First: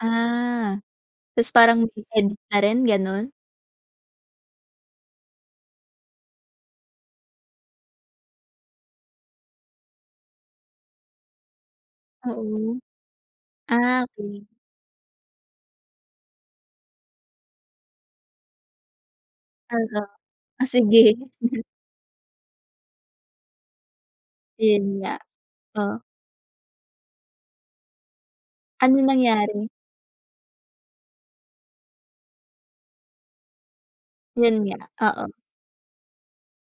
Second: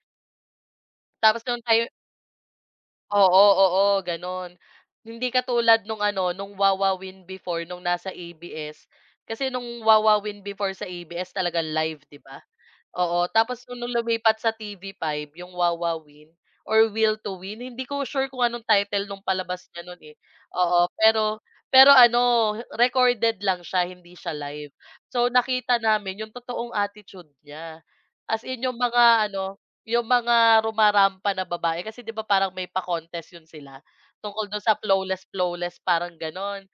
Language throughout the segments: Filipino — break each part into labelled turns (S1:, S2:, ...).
S1: Ah,
S2: Tapos
S1: tapos
S2: nung
S1: parang
S2: tayo
S1: may edit na rin, gano'n?
S2: Oo, oo, gano'n. Hindi katulad no'ng ano, no'ng Wowowin before, no'ng nasa ABS. Kasi no'ng Wowowin before sa ABS. live, 'di ba,
S1: Oo.
S2: oo, tapos kung nung
S1: Ah,
S2: lumipat
S1: okey.
S2: sa TV5 yung Wowowin, or Will to Win? Hindi ko sure kung anong title, no'ng palabas niya
S1: Hala,
S2: no'n eh,
S1: o, sige.
S2: pero pero ano, recorded lang siya, hindi siya live.
S1: Yun nga,
S2: So, nakita
S1: oo.
S2: namin yung totoong attitude niya, as in yung
S1: Ano
S2: mga ano,
S1: nangyari?
S2: yung mga rumarampa na babae kasi 'di ba parang may pa-contest 'yon sila tungkol
S1: Yun
S2: do'n sa
S1: nga,
S2: flawless
S1: oo.
S2: flawless, parang gano'n.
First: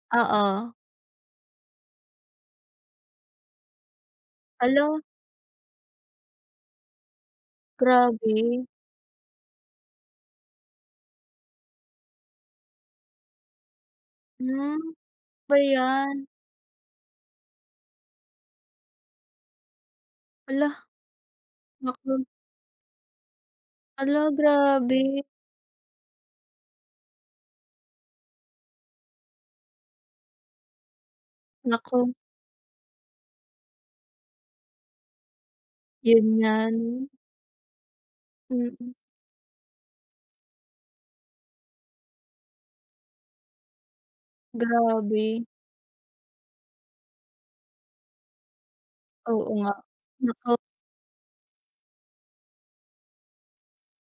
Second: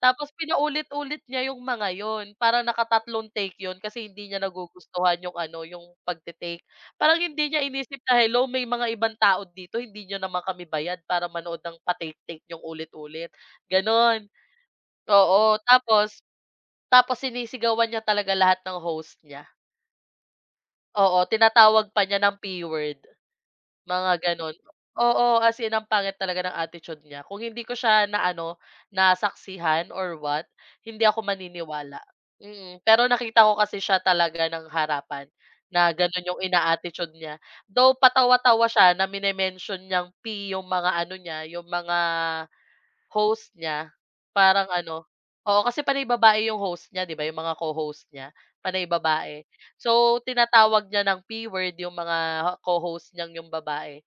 S2: Tapos
S1: Oo.
S2: pinaulit-ulit niya yung mga 'yon parang nakatatlong take 'yon kasi hindi niya
S1: Hala.
S2: nagugustuhan yung ano, yung pagte-take parang hindi niya iniisip na hello may
S1: Grabe.
S2: mga ibang tao dito hindi niyo naman kami bayad para manood ng pa-take-take niyong ulit-ulit, gano'n,
S1: Hmm, ba
S2: oo, tapos
S1: yan?
S2: tapos sinisigawan niya talaga lahat ng host niya.
S1: Hala.
S2: Oo, tinatawag pa niya
S1: Naku.
S2: ng P word, mga
S1: Hala,
S2: gano'n,
S1: grabe.
S2: oo, as in ang pangit talaga ng attitude niya kung hindi ko siya na ano, nasaksihan or what hindi ako maniniwala,
S1: Naku.
S2: mm. Pero nakita ko kasi siya talaga ng harapan na
S1: Yun
S2: gano'n yung
S1: nga 'no.
S2: ina-attitude niya though patawa-tawa
S1: Mm.
S2: siya na mini-mention niyang P yung mga ano niya, yung mga host niya parang ano,
S1: Grabe.
S2: oo, kasi panay babae yung host niya, di ba, yung mga co-host niya panay babae,
S1: Oo nga,
S2: so
S1: oo.
S2: tinatawag niya ng P word yung mga co-host niyang yung babae,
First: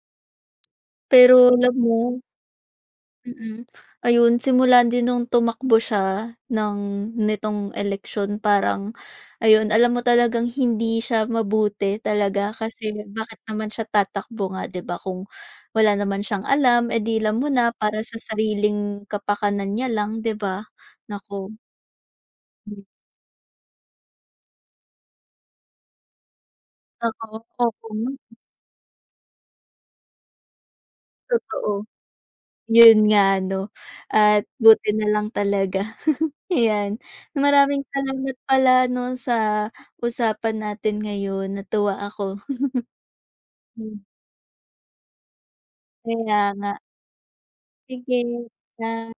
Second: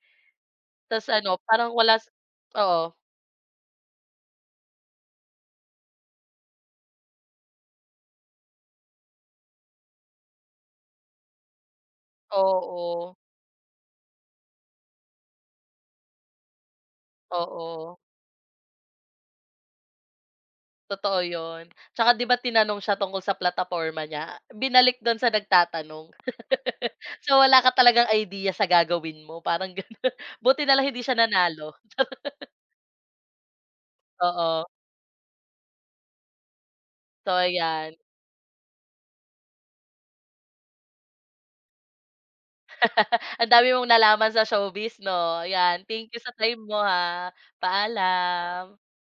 S2: tapos ano,
S1: Pero alam
S2: parang wala sa
S1: mo.
S2: oo.
S1: Mm, ayun, simula din nung tumakbo siya ng nitong eleksyon parang, ayun, alam mo talagang hindi siya mabuti talaga kasi
S2: Oo.
S1: bakit naman siya tatakbo nga di ba kung wala naman siyang alam eh, di alam mo na
S2: Oo.
S1: para sa sariling kapakanan niya lang di ba?
S2: Totoo
S1: Naku.
S2: yun, tsaka 'di ba tinanong
S1: Hmm.
S2: siya tungkol sa plataporma niya binalik dun sa nagtatanong. So,
S1: Oo,
S2: wala
S1: oo.
S2: ka talagang idea sa gagawin mo parang ganun. Buti nalang hindi siya nanalo.
S1: Totoo, yun nga ano at
S2: Oo.
S1: buti nalang talaga, yan,
S2: So,
S1: maraming
S2: ayan.
S1: salamat pala 'no sa usapan natin ngayon, natuwa ako.
S2: Ang dami mong
S1: Hmm.
S2: nalaman sa showbiz, 'no, yan, thank you sa
S1: Kaya
S2: time mo
S1: nga.
S2: ah.
S1: Sige
S2: Paalam.
S1: na.